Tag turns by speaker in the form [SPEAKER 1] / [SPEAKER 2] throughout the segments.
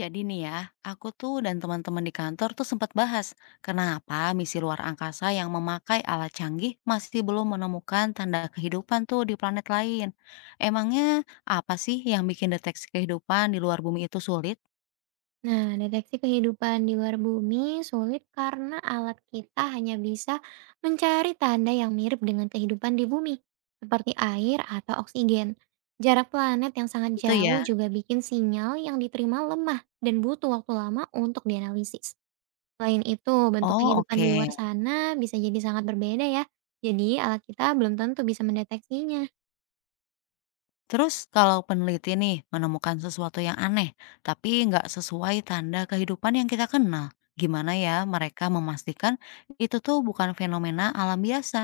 [SPEAKER 1] Jadi nih ya, aku tuh dan teman-teman di kantor tuh sempat bahas kenapa misi luar angkasa yang memakai alat canggih masih belum menemukan tanda kehidupan tuh di planet lain. Emangnya apa sih yang bikin deteksi kehidupan di luar bumi itu sulit?
[SPEAKER 2] Nah, deteksi kehidupan di luar bumi sulit karena alat kita hanya bisa mencari tanda yang mirip dengan kehidupan di bumi, seperti air atau oksigen. Jarak planet yang sangat
[SPEAKER 1] Gitu ya.
[SPEAKER 2] jauh juga bikin sinyal yang diterima lemah dan butuh waktu lama untuk dianalisis. Selain itu, bentuk
[SPEAKER 1] Oh
[SPEAKER 2] kehidupan di
[SPEAKER 1] oke.
[SPEAKER 2] luar sana bisa jadi sangat berbeda ya. Jadi, alat kita belum tentu bisa mendeteksinya.
[SPEAKER 1] Terus kalau peneliti nih menemukan sesuatu yang aneh, tapi nggak sesuai tanda kehidupan yang kita kenal, gimana ya mereka memastikan itu tuh bukan fenomena alam biasa?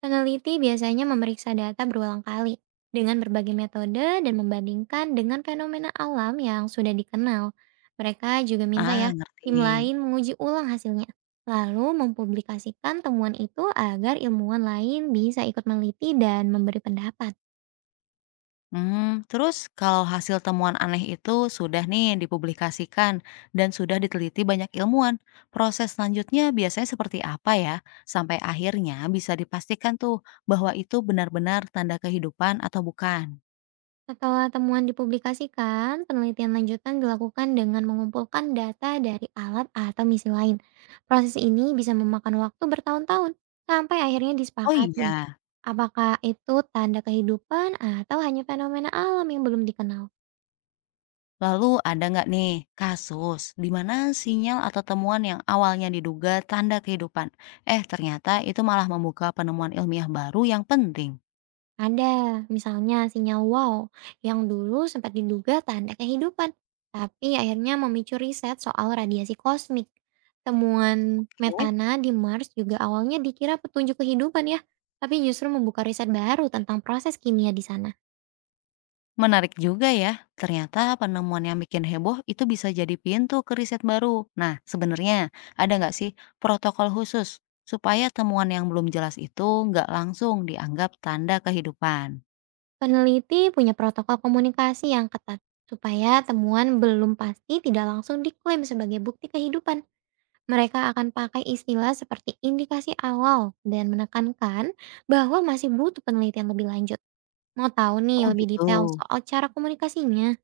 [SPEAKER 2] Peneliti biasanya memeriksa data berulang kali dengan berbagai metode dan membandingkan dengan fenomena alam yang sudah dikenal. Mereka juga minta
[SPEAKER 1] Ah,
[SPEAKER 2] ya, tim
[SPEAKER 1] ngerti.
[SPEAKER 2] lain menguji ulang hasilnya, lalu mempublikasikan temuan itu agar ilmuwan lain bisa ikut meneliti dan memberi pendapat.
[SPEAKER 1] Hmm. Terus kalau hasil temuan aneh itu sudah nih dipublikasikan dan sudah diteliti banyak ilmuwan, proses selanjutnya biasanya seperti apa ya? Sampai akhirnya bisa dipastikan tuh bahwa itu benar-benar tanda kehidupan atau bukan?
[SPEAKER 2] Setelah temuan dipublikasikan, penelitian lanjutan dilakukan dengan mengumpulkan data dari alat atau misi lain. Proses ini bisa memakan waktu bertahun-tahun sampai akhirnya
[SPEAKER 1] Oh
[SPEAKER 2] disepakati.
[SPEAKER 1] iya,
[SPEAKER 2] Apakah itu tanda kehidupan atau hanya fenomena alam yang belum dikenal?
[SPEAKER 1] lalu ada nggak nih kasus di mana sinyal atau temuan yang awalnya diduga tanda kehidupan, eh ternyata itu malah membuka penemuan ilmiah baru yang penting?
[SPEAKER 2] Ada, misalnya sinyal wow yang dulu sempat diduga tanda kehidupan, tapi akhirnya memicu riset soal radiasi kosmik. Temuan
[SPEAKER 1] Oke.
[SPEAKER 2] metana di Mars juga awalnya dikira petunjuk kehidupan ya, tapi justru membuka riset baru tentang proses kimia di sana.
[SPEAKER 1] Menarik juga ya, ternyata penemuan yang bikin heboh itu bisa jadi pintu ke riset baru. Nah, sebenarnya ada nggak sih protokol khusus supaya temuan yang belum jelas itu nggak langsung dianggap tanda kehidupan?
[SPEAKER 2] Peneliti punya protokol komunikasi yang ketat supaya temuan belum pasti tidak langsung diklaim sebagai bukti kehidupan. Mereka akan pakai istilah seperti indikasi awal dan menekankan bahwa masih butuh penelitian lebih lanjut. Mau tahu nih
[SPEAKER 1] Oh
[SPEAKER 2] lebih
[SPEAKER 1] gitu.
[SPEAKER 2] detail soal cara komunikasinya?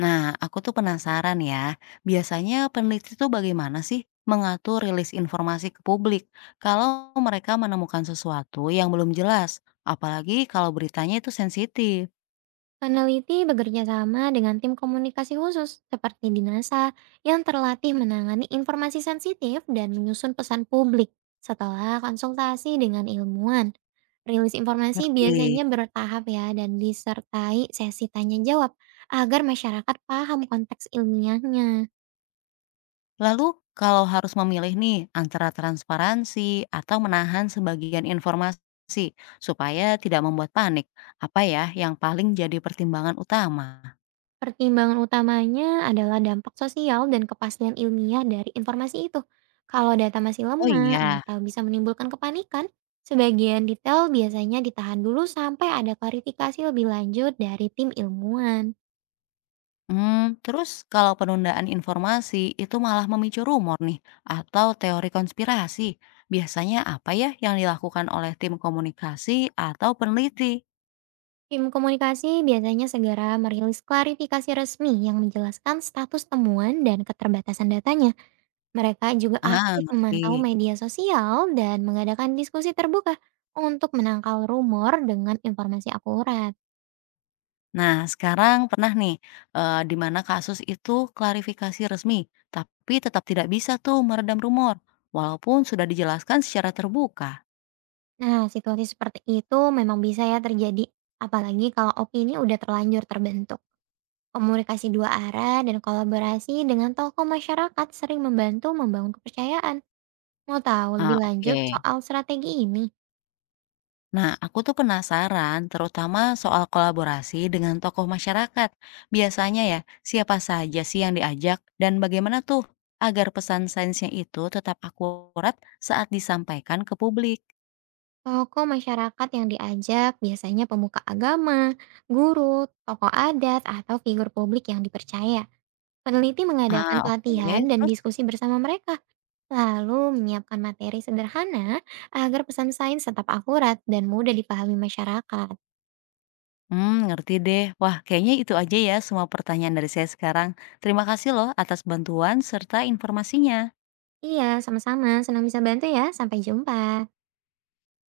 [SPEAKER 1] Nah, aku tuh penasaran ya, biasanya peneliti tuh bagaimana sih mengatur rilis informasi ke publik kalau mereka menemukan sesuatu yang belum jelas, apalagi kalau beritanya itu sensitif.
[SPEAKER 2] Peneliti bekerja sama dengan tim komunikasi khusus seperti di NASA yang terlatih menangani informasi sensitif dan menyusun pesan publik setelah konsultasi dengan ilmuwan. Rilis informasi
[SPEAKER 1] Ngerti?
[SPEAKER 2] biasanya bertahap ya, dan disertai sesi tanya jawab agar masyarakat paham konteks ilmiahnya.
[SPEAKER 1] Lalu, kalau harus memilih nih antara transparansi atau menahan sebagian informasi supaya tidak membuat panik, apa ya yang paling jadi pertimbangan utama?
[SPEAKER 2] Pertimbangan utamanya adalah dampak sosial dan kepastian ilmiah dari informasi itu. Kalau data masih
[SPEAKER 1] Oh
[SPEAKER 2] lemah
[SPEAKER 1] iya.
[SPEAKER 2] atau bisa menimbulkan kepanikan, sebagian detail biasanya ditahan dulu sampai ada klarifikasi lebih lanjut dari tim ilmuwan.
[SPEAKER 1] Hmm, terus kalau penundaan informasi itu malah memicu rumor nih atau teori konspirasi, biasanya apa ya yang dilakukan oleh tim komunikasi atau peneliti?
[SPEAKER 2] Tim komunikasi biasanya segera merilis klarifikasi resmi yang menjelaskan status temuan dan keterbatasan datanya. Mereka juga
[SPEAKER 1] Ah,
[SPEAKER 2] aktif memantau
[SPEAKER 1] ngerti.
[SPEAKER 2] media sosial dan mengadakan diskusi terbuka untuk menangkal rumor dengan informasi akurat.
[SPEAKER 1] Nah, sekarang pernah nih, di mana kasus itu klarifikasi resmi, tapi tetap tidak bisa tuh meredam rumor, walaupun sudah dijelaskan secara terbuka.
[SPEAKER 2] Nah, situasi seperti itu memang bisa ya terjadi, apalagi kalau opini udah terlanjur terbentuk. Komunikasi dua arah dan kolaborasi dengan tokoh masyarakat sering membantu membangun kepercayaan. Mau tahu lebih
[SPEAKER 1] Ah,
[SPEAKER 2] lanjut
[SPEAKER 1] oke.
[SPEAKER 2] soal strategi ini?
[SPEAKER 1] Nah, aku tuh penasaran terutama soal kolaborasi dengan tokoh masyarakat. Biasanya ya, siapa saja sih yang diajak dan bagaimana tuh agar pesan sainsnya itu tetap akurat saat disampaikan ke publik?
[SPEAKER 2] Tokoh masyarakat yang diajak biasanya pemuka agama, guru, tokoh adat, atau figur publik yang dipercaya. Peneliti mengadakan
[SPEAKER 1] Ah, oke,
[SPEAKER 2] pelatihan dan
[SPEAKER 1] terus?
[SPEAKER 2] diskusi bersama mereka. Lalu menyiapkan materi sederhana agar pesan sains tetap akurat dan mudah dipahami masyarakat.
[SPEAKER 1] Hmm, ngerti deh. Wah, kayaknya itu aja ya semua pertanyaan dari saya sekarang. Terima kasih loh atas bantuan serta informasinya.
[SPEAKER 2] Iya, sama-sama. Senang bisa bantu ya. Sampai jumpa.